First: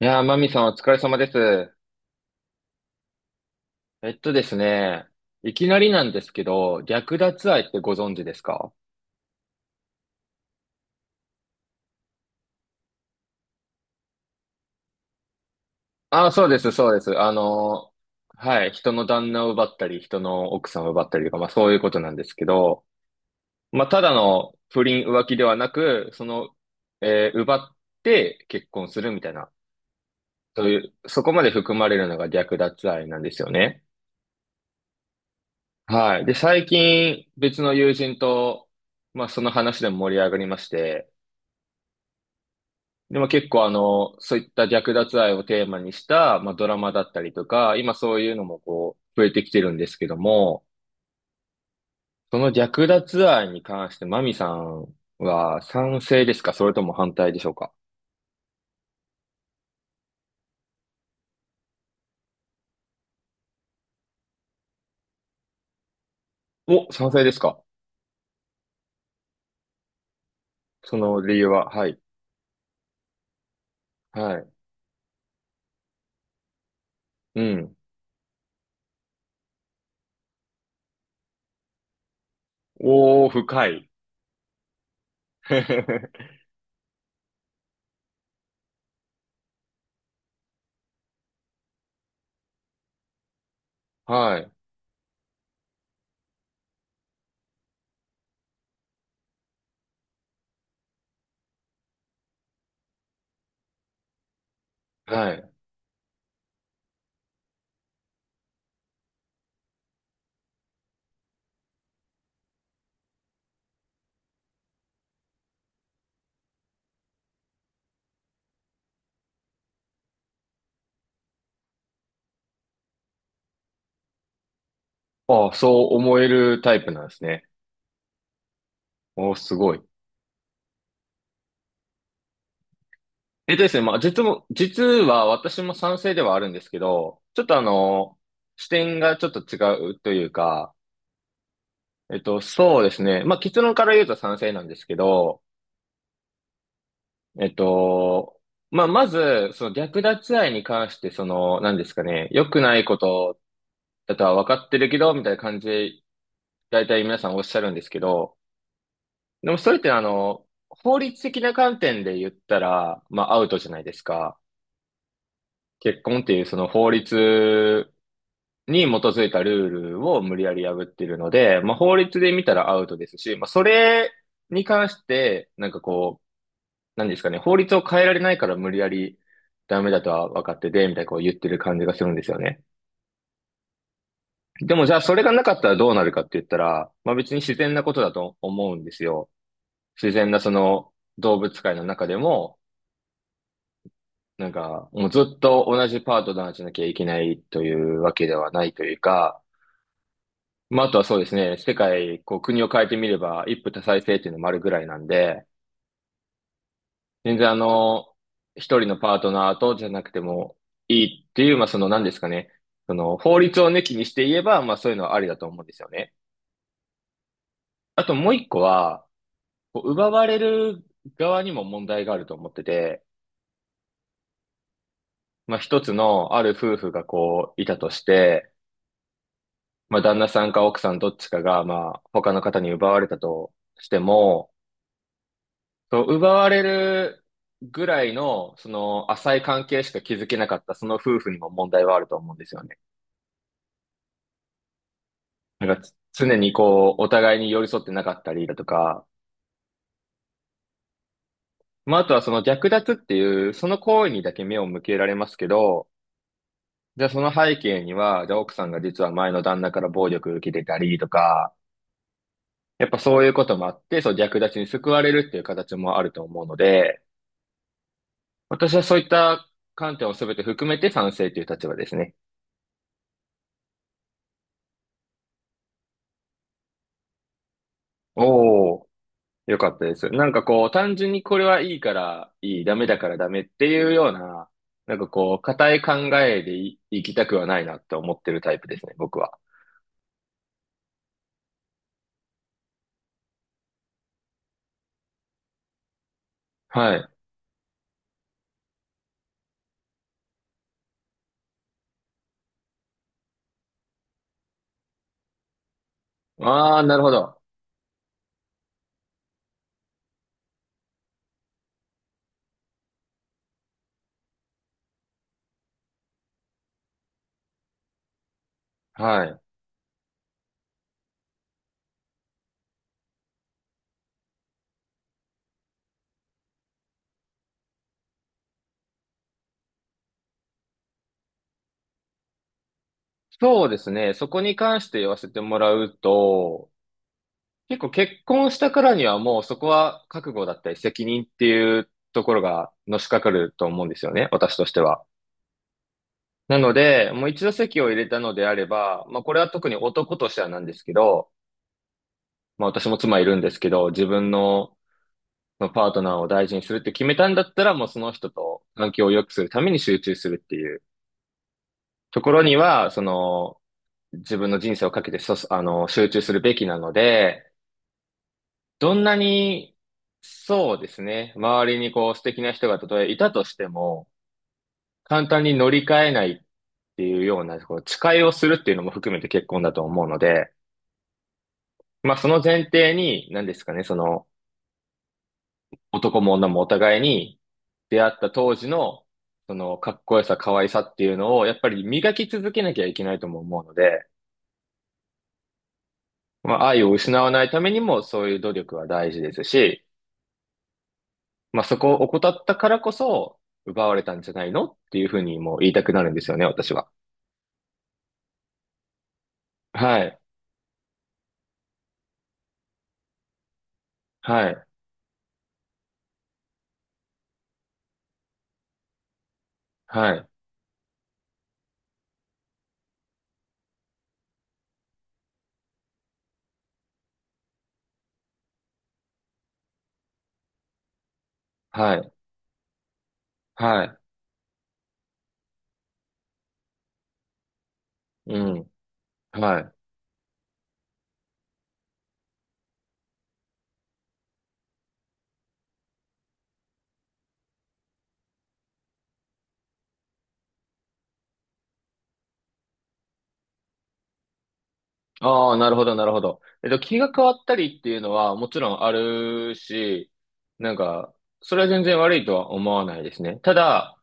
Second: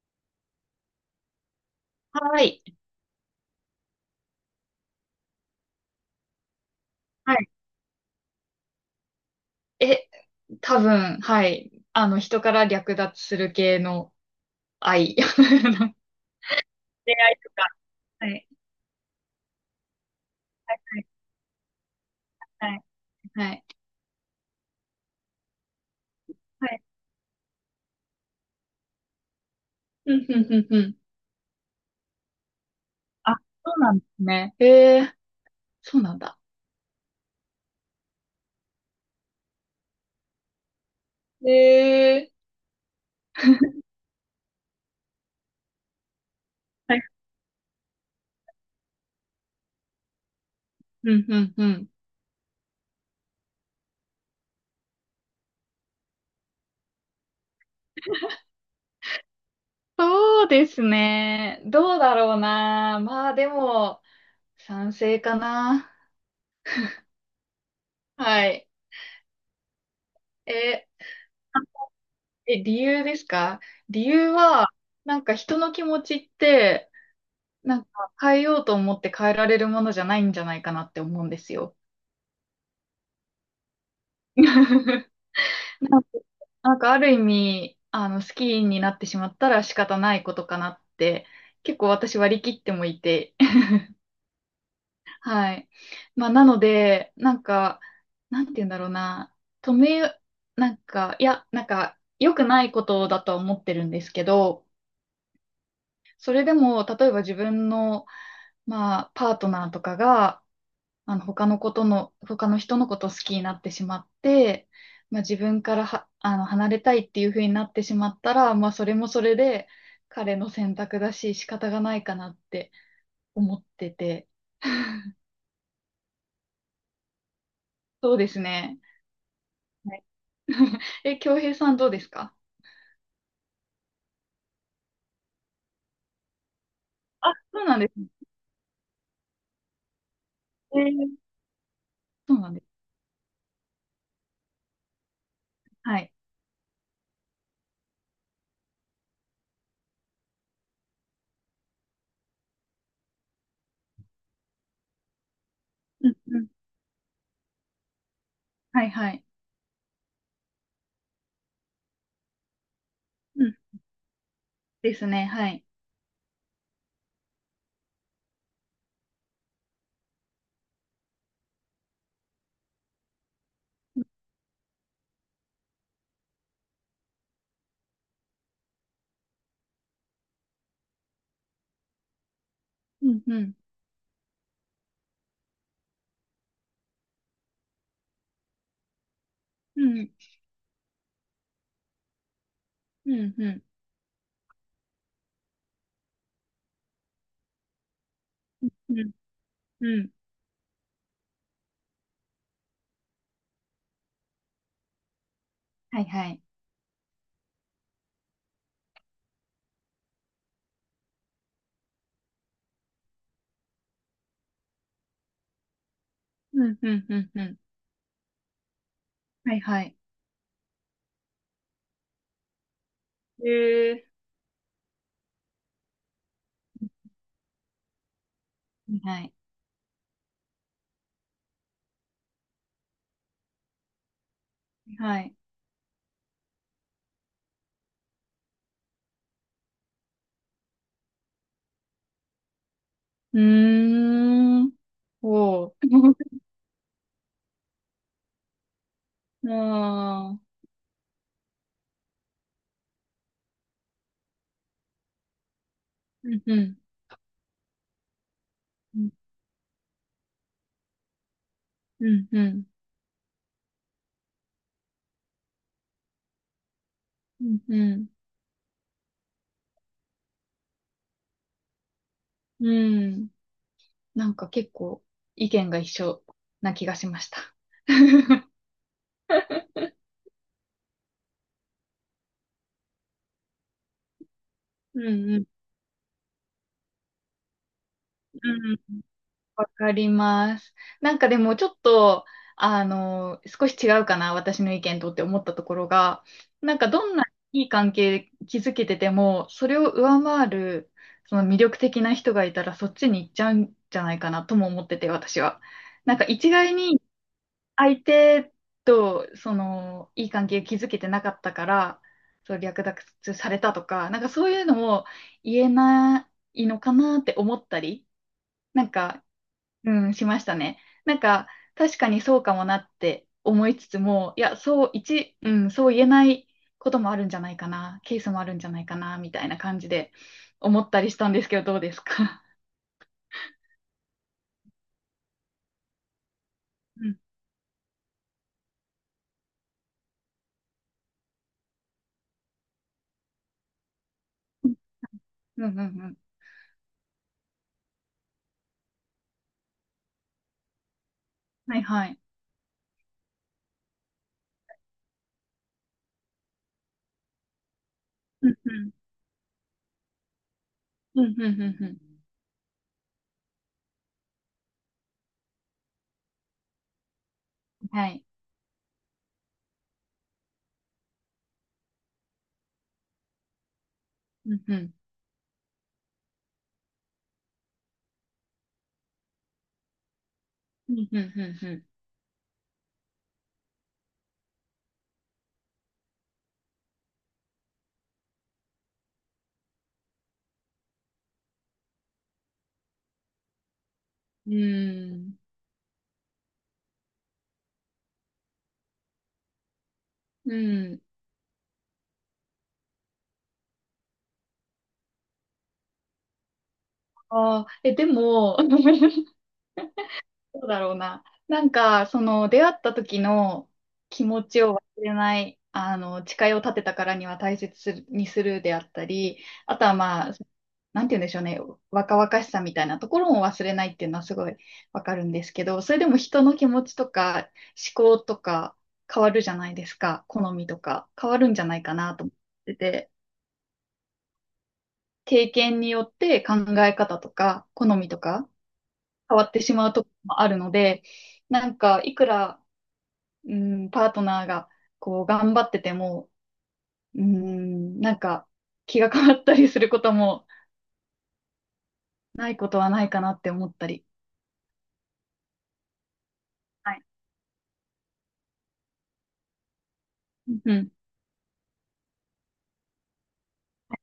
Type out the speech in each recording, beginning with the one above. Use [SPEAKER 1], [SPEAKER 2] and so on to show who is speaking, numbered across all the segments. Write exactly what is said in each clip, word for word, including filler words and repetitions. [SPEAKER 1] いやー、マミさんお疲れ様です。
[SPEAKER 2] はい。
[SPEAKER 1] えっとですね、いきなりなんですけど、略
[SPEAKER 2] はい。
[SPEAKER 1] 奪愛ってご存知ですか？
[SPEAKER 2] え、多分、はい。あの、人から略奪する系の愛。
[SPEAKER 1] ああー、そうです、そうで
[SPEAKER 2] 出
[SPEAKER 1] す。あ
[SPEAKER 2] 会いとか。
[SPEAKER 1] のー
[SPEAKER 2] はい。
[SPEAKER 1] はい、人の旦那を奪ったり、人の奥
[SPEAKER 2] は
[SPEAKER 1] さんを奪
[SPEAKER 2] い。
[SPEAKER 1] ったりとか、まあそういうことなんですけ
[SPEAKER 2] は
[SPEAKER 1] ど、
[SPEAKER 2] い。はい。
[SPEAKER 1] まあただの不倫浮気ではなく、その、
[SPEAKER 2] はい
[SPEAKER 1] えー奪って結婚するみたいな、
[SPEAKER 2] うん、うん、う
[SPEAKER 1] そ
[SPEAKER 2] ん、
[SPEAKER 1] うい
[SPEAKER 2] う
[SPEAKER 1] う、
[SPEAKER 2] ん。
[SPEAKER 1] そこまで含まれるのが略奪愛なんで
[SPEAKER 2] あ、
[SPEAKER 1] すよ
[SPEAKER 2] そう
[SPEAKER 1] ね。
[SPEAKER 2] なんですね。ええ、そうな
[SPEAKER 1] は
[SPEAKER 2] ん
[SPEAKER 1] い。で、
[SPEAKER 2] だ。
[SPEAKER 1] 最近別の友人と、まあその話でも盛り上がりまして、
[SPEAKER 2] ええ。
[SPEAKER 1] でも結構あ の、そういった略奪愛をテーマにした、まあ、ドラマ
[SPEAKER 2] は
[SPEAKER 1] だ
[SPEAKER 2] い。
[SPEAKER 1] ったりとか、今そういうのもこう、増えてきてるんですけども、
[SPEAKER 2] うん、うん、うん。
[SPEAKER 1] その略奪愛に関してマミさんは賛成ですか、それとも反対でしょうか？
[SPEAKER 2] そうですね。どうだろうな。まあ、でも、賛成かな。
[SPEAKER 1] お、賛成ですか？
[SPEAKER 2] はい。え、
[SPEAKER 1] その理由
[SPEAKER 2] あ
[SPEAKER 1] は？はい。
[SPEAKER 2] え、理由ですか？理由
[SPEAKER 1] はい。
[SPEAKER 2] は、なんか人の気持ちって、
[SPEAKER 1] うん。
[SPEAKER 2] なんか変えようと思って変えられるものじゃないんじゃないかなって思うんですよ。
[SPEAKER 1] おー、深い。
[SPEAKER 2] なんか なんかある意味、あの、好きになってしまったら仕方ないことかなって、結構私割り切ってもいて、
[SPEAKER 1] はい。
[SPEAKER 2] はい。まあ、なので、なんか、なんて言うんだろうな、止め、なんか、いや、なんか、良くないことだとは思ってるんですけど、
[SPEAKER 1] はい。
[SPEAKER 2] それでも、例えば自分の、まあ、パートナーとかが、あの、他のことの、他の人のことを好きになってしまって、まあ、自分からは、あの、離れたいっていう風になってしまったら、まあ、それもそれで彼の選択だし、仕方がないかなって思ってて。
[SPEAKER 1] ああ、そう思えるタイプなんですね。
[SPEAKER 2] そうですね。
[SPEAKER 1] おー、すごい。
[SPEAKER 2] はいえ、京平さんどうですか？
[SPEAKER 1] えっとですね、まあ、実も、実は私も賛成ではあるんですけど、
[SPEAKER 2] あ、
[SPEAKER 1] ちょっとあ
[SPEAKER 2] そうなんですね。
[SPEAKER 1] の、視点がちょっと違うというか、
[SPEAKER 2] えー
[SPEAKER 1] えっ
[SPEAKER 2] そ
[SPEAKER 1] と、
[SPEAKER 2] うなんです。
[SPEAKER 1] そうですね。まあ、結論から言うと賛成なんですけど、
[SPEAKER 2] はい。
[SPEAKER 1] えっと、まあ、まず、その略奪愛に関して、その、何ですかね、良くないことだとは分かってるけど、みたいな感じで、
[SPEAKER 2] うんうん。
[SPEAKER 1] 大体皆さんおっしゃるんですけど、
[SPEAKER 2] はいはい。
[SPEAKER 1] でもそれってあの、法律的な観点で言ったら、まあ、ア
[SPEAKER 2] う
[SPEAKER 1] ウ
[SPEAKER 2] ん。
[SPEAKER 1] トじゃないですか。
[SPEAKER 2] ですね。はい。
[SPEAKER 1] 結婚っていうその法律に基づいたルールを無理やり破ってるので、まあ、法律で見たらアウトですし、まあ、それに関して、なんかこう、何ですかね、法律を変えられないから無理やりダメだとは分かってて、みたいなこう言ってる感じがするんですよね。
[SPEAKER 2] うんうん。
[SPEAKER 1] でもじゃあそれがなかったらどうなるかって言ったら、まあ別に自然なことだと思うんですよ。
[SPEAKER 2] うん。
[SPEAKER 1] 自然なその動物界の中でも、
[SPEAKER 2] うんうん。
[SPEAKER 1] なんかもうずっと同じパートナーじゃなきゃいけないというわけではないと
[SPEAKER 2] う
[SPEAKER 1] いう
[SPEAKER 2] ん
[SPEAKER 1] か、
[SPEAKER 2] うん。
[SPEAKER 1] まあ、あとはそうですね、世界、こう、国を変えてみれば、一夫多妻制っていうのもあるぐらいなんで、
[SPEAKER 2] はいはい。
[SPEAKER 1] 全然あの、一人のパートナーとじゃなくてもいいっていう、まあ、その何ですかね、その、法律を抜きにして言えば、まあ、そういうのはありだと思うんですよね。
[SPEAKER 2] うんうんうんうん。
[SPEAKER 1] あともう一個は、
[SPEAKER 2] はい
[SPEAKER 1] こ
[SPEAKER 2] は
[SPEAKER 1] う
[SPEAKER 2] い。
[SPEAKER 1] 奪われる側にも問題があると思ってて、
[SPEAKER 2] えー。
[SPEAKER 1] まあ、一つのある夫婦がこう、いたとして、
[SPEAKER 2] はいはい。
[SPEAKER 1] まあ、旦那さんか奥さんどっちかが、まあ、他の方に奪われたとしても、
[SPEAKER 2] はい。
[SPEAKER 1] そう、奪われるぐらいの、その、浅い関係しか築けなかった、その夫婦にも問題はあると思うんですよね。
[SPEAKER 2] うーん。お
[SPEAKER 1] な
[SPEAKER 2] う。
[SPEAKER 1] んか、つ常 にこう、お互いに寄り添ってなかったりだとか、
[SPEAKER 2] ああ。
[SPEAKER 1] まあ、あとはその略奪っていう、その行為にだけ目を向けられますけど、
[SPEAKER 2] うんうん。
[SPEAKER 1] じゃあその背景には、じゃあ奥さんが
[SPEAKER 2] う
[SPEAKER 1] 実は
[SPEAKER 2] ん
[SPEAKER 1] 前の旦那から暴力を受けてたりとか、
[SPEAKER 2] うんうん。
[SPEAKER 1] やっぱそういうこともあって、そう、略奪に救われるっていう形もあると思うので、
[SPEAKER 2] うんうん。
[SPEAKER 1] 私はそういった観点を全て含めて賛成という立場ですね。
[SPEAKER 2] うんなんか結構意見が一緒な気がしました。
[SPEAKER 1] おお。よかったです。なんかこう、単純にこれはいいからいい、ダメだからダメっていうような、なん
[SPEAKER 2] う
[SPEAKER 1] か
[SPEAKER 2] ん
[SPEAKER 1] こ
[SPEAKER 2] う
[SPEAKER 1] う、
[SPEAKER 2] ん。
[SPEAKER 1] 固い考えでい、生きたくはないなって思ってるタイプ
[SPEAKER 2] う
[SPEAKER 1] で
[SPEAKER 2] ん
[SPEAKER 1] すね、僕は。
[SPEAKER 2] わかります。なんかでもちょっと、あの、少し違うかな、私の意見とって思ったところが、なんか
[SPEAKER 1] は
[SPEAKER 2] ど
[SPEAKER 1] い。
[SPEAKER 2] んないい関係築けてても、それを上回る、その魅力的な人がいたら、そっちに行っちゃうんじゃないかなとも思ってて、私は。なんか一概
[SPEAKER 1] ああ、な
[SPEAKER 2] に
[SPEAKER 1] るほど。
[SPEAKER 2] 相手と、その、いい関係築けてなかったから、そう、略奪されたとか、なんかそういうのも言えないのかなって思ったり、なん
[SPEAKER 1] は
[SPEAKER 2] か、
[SPEAKER 1] い。
[SPEAKER 2] うん、しましたね。なんか、確かにそうかもなって思いつつも、いや、そう、一、うん、そう言えないこともあるんじゃないかな、ケースもあるんじゃないかな、みたいな感じで思ったりしたんですけど、どうですか？
[SPEAKER 1] そうですね。そこに関して言わせてもらうと、
[SPEAKER 2] うん。
[SPEAKER 1] 結構結婚したからにはもうそこは覚悟だったり責任っていうところがのしかかると思うんですよね。私としては。
[SPEAKER 2] うん、うん、うん。
[SPEAKER 1] なので、もう一度籍を入れたのであれば、まあこれは特に男としてはなんですけど、
[SPEAKER 2] はいはい。
[SPEAKER 1] まあ私も妻いるんですけど、自分のまあパートナーを大事にするって決めたんだったら、もうその人
[SPEAKER 2] うん、
[SPEAKER 1] と
[SPEAKER 2] うん、
[SPEAKER 1] 環境を良くするために集中するっていう
[SPEAKER 2] うん、うん、うん。うん
[SPEAKER 1] ところには、その自分の人生をかけてそ、あの、集中するべきなので、
[SPEAKER 2] はい。
[SPEAKER 1] どんなに、そうですね、周りにこう素敵な人がたとえいたとしても、
[SPEAKER 2] うん、うん、
[SPEAKER 1] 簡単に乗り換えないっていうような、こう誓いをするっていうのも含めて結婚だと思うので、
[SPEAKER 2] うん、うん、
[SPEAKER 1] まあその前提に、何ですかね、その男も女もお互いに、出会った当時の、その、かっこよさ、可愛さっていうのを、やっぱり磨き続けなきゃいけないとも思うので、
[SPEAKER 2] うん。うん、うーん。
[SPEAKER 1] まあ、愛を失わないためにも、そういう努力は大事ですし、
[SPEAKER 2] うん
[SPEAKER 1] まあ、そこを怠ったからこそ、奪われたんじゃないのっていうふうにもう言いたくなるんですよね、私は。
[SPEAKER 2] ああえ、でも、
[SPEAKER 1] はい、
[SPEAKER 2] どうだろうな。なんか、その、出会った時の気持
[SPEAKER 1] は
[SPEAKER 2] ち
[SPEAKER 1] い、
[SPEAKER 2] を忘れない、あの、誓いを立てたからには大切するにするであったり、あとは
[SPEAKER 1] はい、
[SPEAKER 2] まあ、なんて言うんでしょうね、若々しさみたいなところも忘れないっていうのはすごいわかるんですけど、それでも人の気持ちとか思考とか変わるじゃないですか、好みとか変わるんじゃないか
[SPEAKER 1] はい、
[SPEAKER 2] なと思ってて、
[SPEAKER 1] はい、
[SPEAKER 2] 経験によって考え方とか好みと
[SPEAKER 1] う
[SPEAKER 2] か
[SPEAKER 1] ん、
[SPEAKER 2] 変わっ
[SPEAKER 1] は
[SPEAKER 2] て
[SPEAKER 1] い。
[SPEAKER 2] しまうところもあるので、なんか、いくら、うん、パートナーがこう頑張ってても、うん、なんか気が変わったりすることもないことはないかなって思ったり。
[SPEAKER 1] ああ、なるほど、なるほど。えっと、
[SPEAKER 2] は
[SPEAKER 1] 気
[SPEAKER 2] い。
[SPEAKER 1] が変わったりっていうのはもちろんあるし、な
[SPEAKER 2] う
[SPEAKER 1] ん
[SPEAKER 2] ん。
[SPEAKER 1] か、それは全然悪いとは思わないですね。ただ、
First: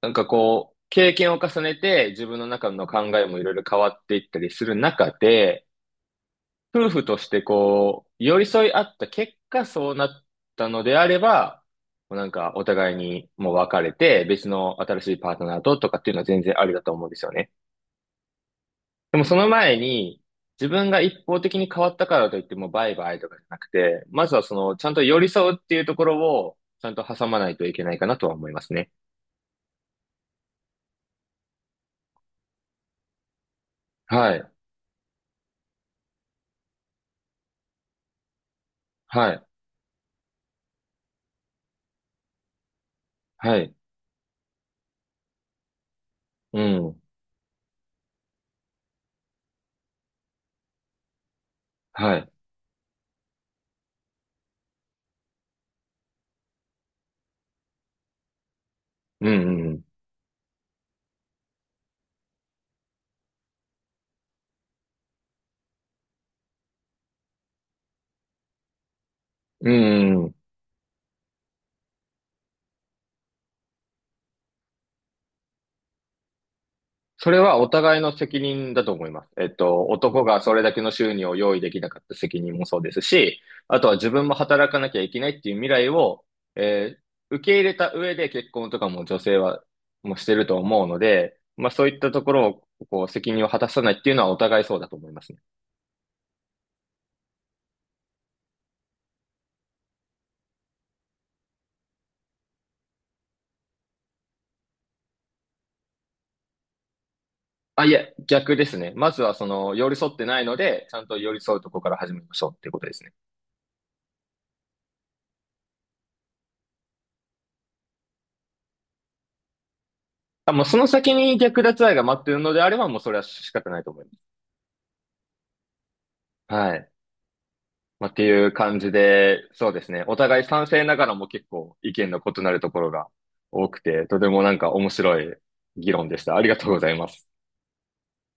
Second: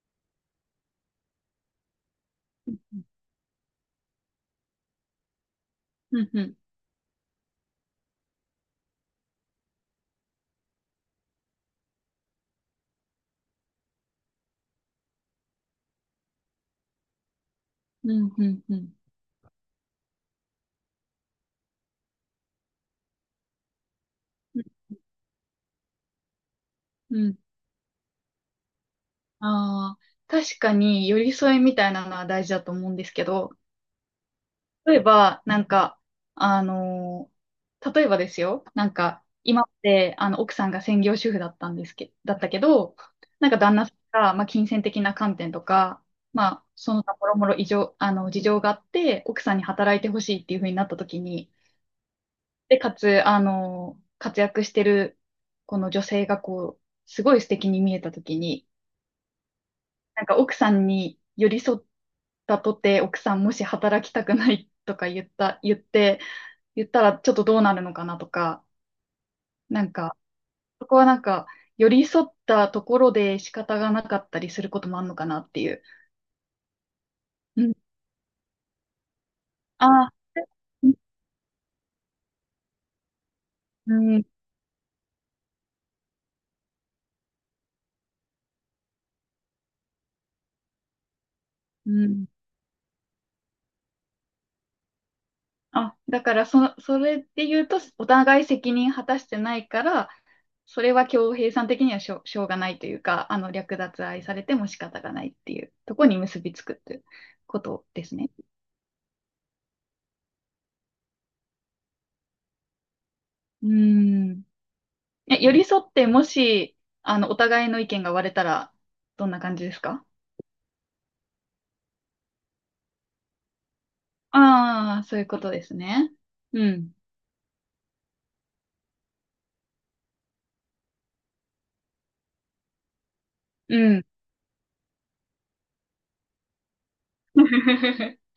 [SPEAKER 1] なんかこう、経験を重ねて自分の中
[SPEAKER 2] うん。
[SPEAKER 1] の考えもいろいろ変わっていったりする中で、
[SPEAKER 2] うん。うん。
[SPEAKER 1] 夫婦としてこう、寄り添い合った結果そうなったのであれば、もうなんかお互いにもう別れて別の新しいパートナーととかっていうのは全然ありだと思うんですよね。
[SPEAKER 2] うん。うん。
[SPEAKER 1] でもその前に自分が一方的に変わったからといってもうバイバイとかじゃなくて、まずはそのちゃんと寄り添うっていうところをちゃんと
[SPEAKER 2] う
[SPEAKER 1] 挟
[SPEAKER 2] ん。
[SPEAKER 1] まないといけないかなとは思いますね。
[SPEAKER 2] ああー、確かに寄り添いみたいなのは大事だと思うんですけど、
[SPEAKER 1] はい。
[SPEAKER 2] 例えば、なんか、あのー例えばですよ、なんか、
[SPEAKER 1] はい。
[SPEAKER 2] 今って、あの、奥さんが専業主婦だったんですけ、だったけど、なん
[SPEAKER 1] は
[SPEAKER 2] か
[SPEAKER 1] い。
[SPEAKER 2] 旦那さんが、まあ、金銭的な観点とか、ま
[SPEAKER 1] う
[SPEAKER 2] あ、そ
[SPEAKER 1] ん。
[SPEAKER 2] の他もろもろ異常、あの、事情があって、奥さんに働いてほしいっていう風になった時に、
[SPEAKER 1] はい。
[SPEAKER 2] で、かつ、あのー活躍してる、この女性がこう、すごい素敵に見えた時に、
[SPEAKER 1] うんうん。
[SPEAKER 2] なんか奥さんに寄り添ったとて、奥さんもし働きたくないとか言った、言って、言ったらちょっとどうなるのかなとか、
[SPEAKER 1] う
[SPEAKER 2] なんか、
[SPEAKER 1] んうん。
[SPEAKER 2] そこはなんか、寄り添ったところで仕方がなかったりすることもあるのかなっていう。
[SPEAKER 1] それは
[SPEAKER 2] う
[SPEAKER 1] お
[SPEAKER 2] ん。
[SPEAKER 1] 互いの責任だと思います。えっと、
[SPEAKER 2] あ
[SPEAKER 1] 男が
[SPEAKER 2] ー、
[SPEAKER 1] それだけの収入を用意できなかった責任もそうですし、あと
[SPEAKER 2] う
[SPEAKER 1] は自
[SPEAKER 2] ん、
[SPEAKER 1] 分も働かなきゃいけないっていう未来を、えー受け入れた上で結婚とかも女性はもうしてると思うので、まあそう
[SPEAKER 2] う
[SPEAKER 1] いったと
[SPEAKER 2] ん。
[SPEAKER 1] ころをこう責任を果たさないっていうのはお互いそうだと思いますね。
[SPEAKER 2] あ、だからそ、それで言うと、お互い責任果たしてないから、それは恭平さん的にはしょう、しょうがないというか、あの、略奪愛されても仕方がないっていうところに結びつくっていうこ
[SPEAKER 1] あ、
[SPEAKER 2] と
[SPEAKER 1] い
[SPEAKER 2] で
[SPEAKER 1] や、
[SPEAKER 2] すね。
[SPEAKER 1] 逆ですね。まずはその寄り添ってないので、ちゃんと寄り添うとこから始めましょうっていうことですね。
[SPEAKER 2] うん。え、寄り添って、もし、あの、お互いの意見が割れたら、どんな感じですか？
[SPEAKER 1] あ、もうその先に略奪愛が待ってるのであれば、もうそれは仕方ないと思います。
[SPEAKER 2] ああー、そういうことですね。う
[SPEAKER 1] はい。
[SPEAKER 2] ん。
[SPEAKER 1] まあ、っていう感じで、そうですね。お互い賛成ながらも結構意見の異なるところが多
[SPEAKER 2] う
[SPEAKER 1] く
[SPEAKER 2] ん。
[SPEAKER 1] て、とてもなんか面白い議論でした。ありがとうございます。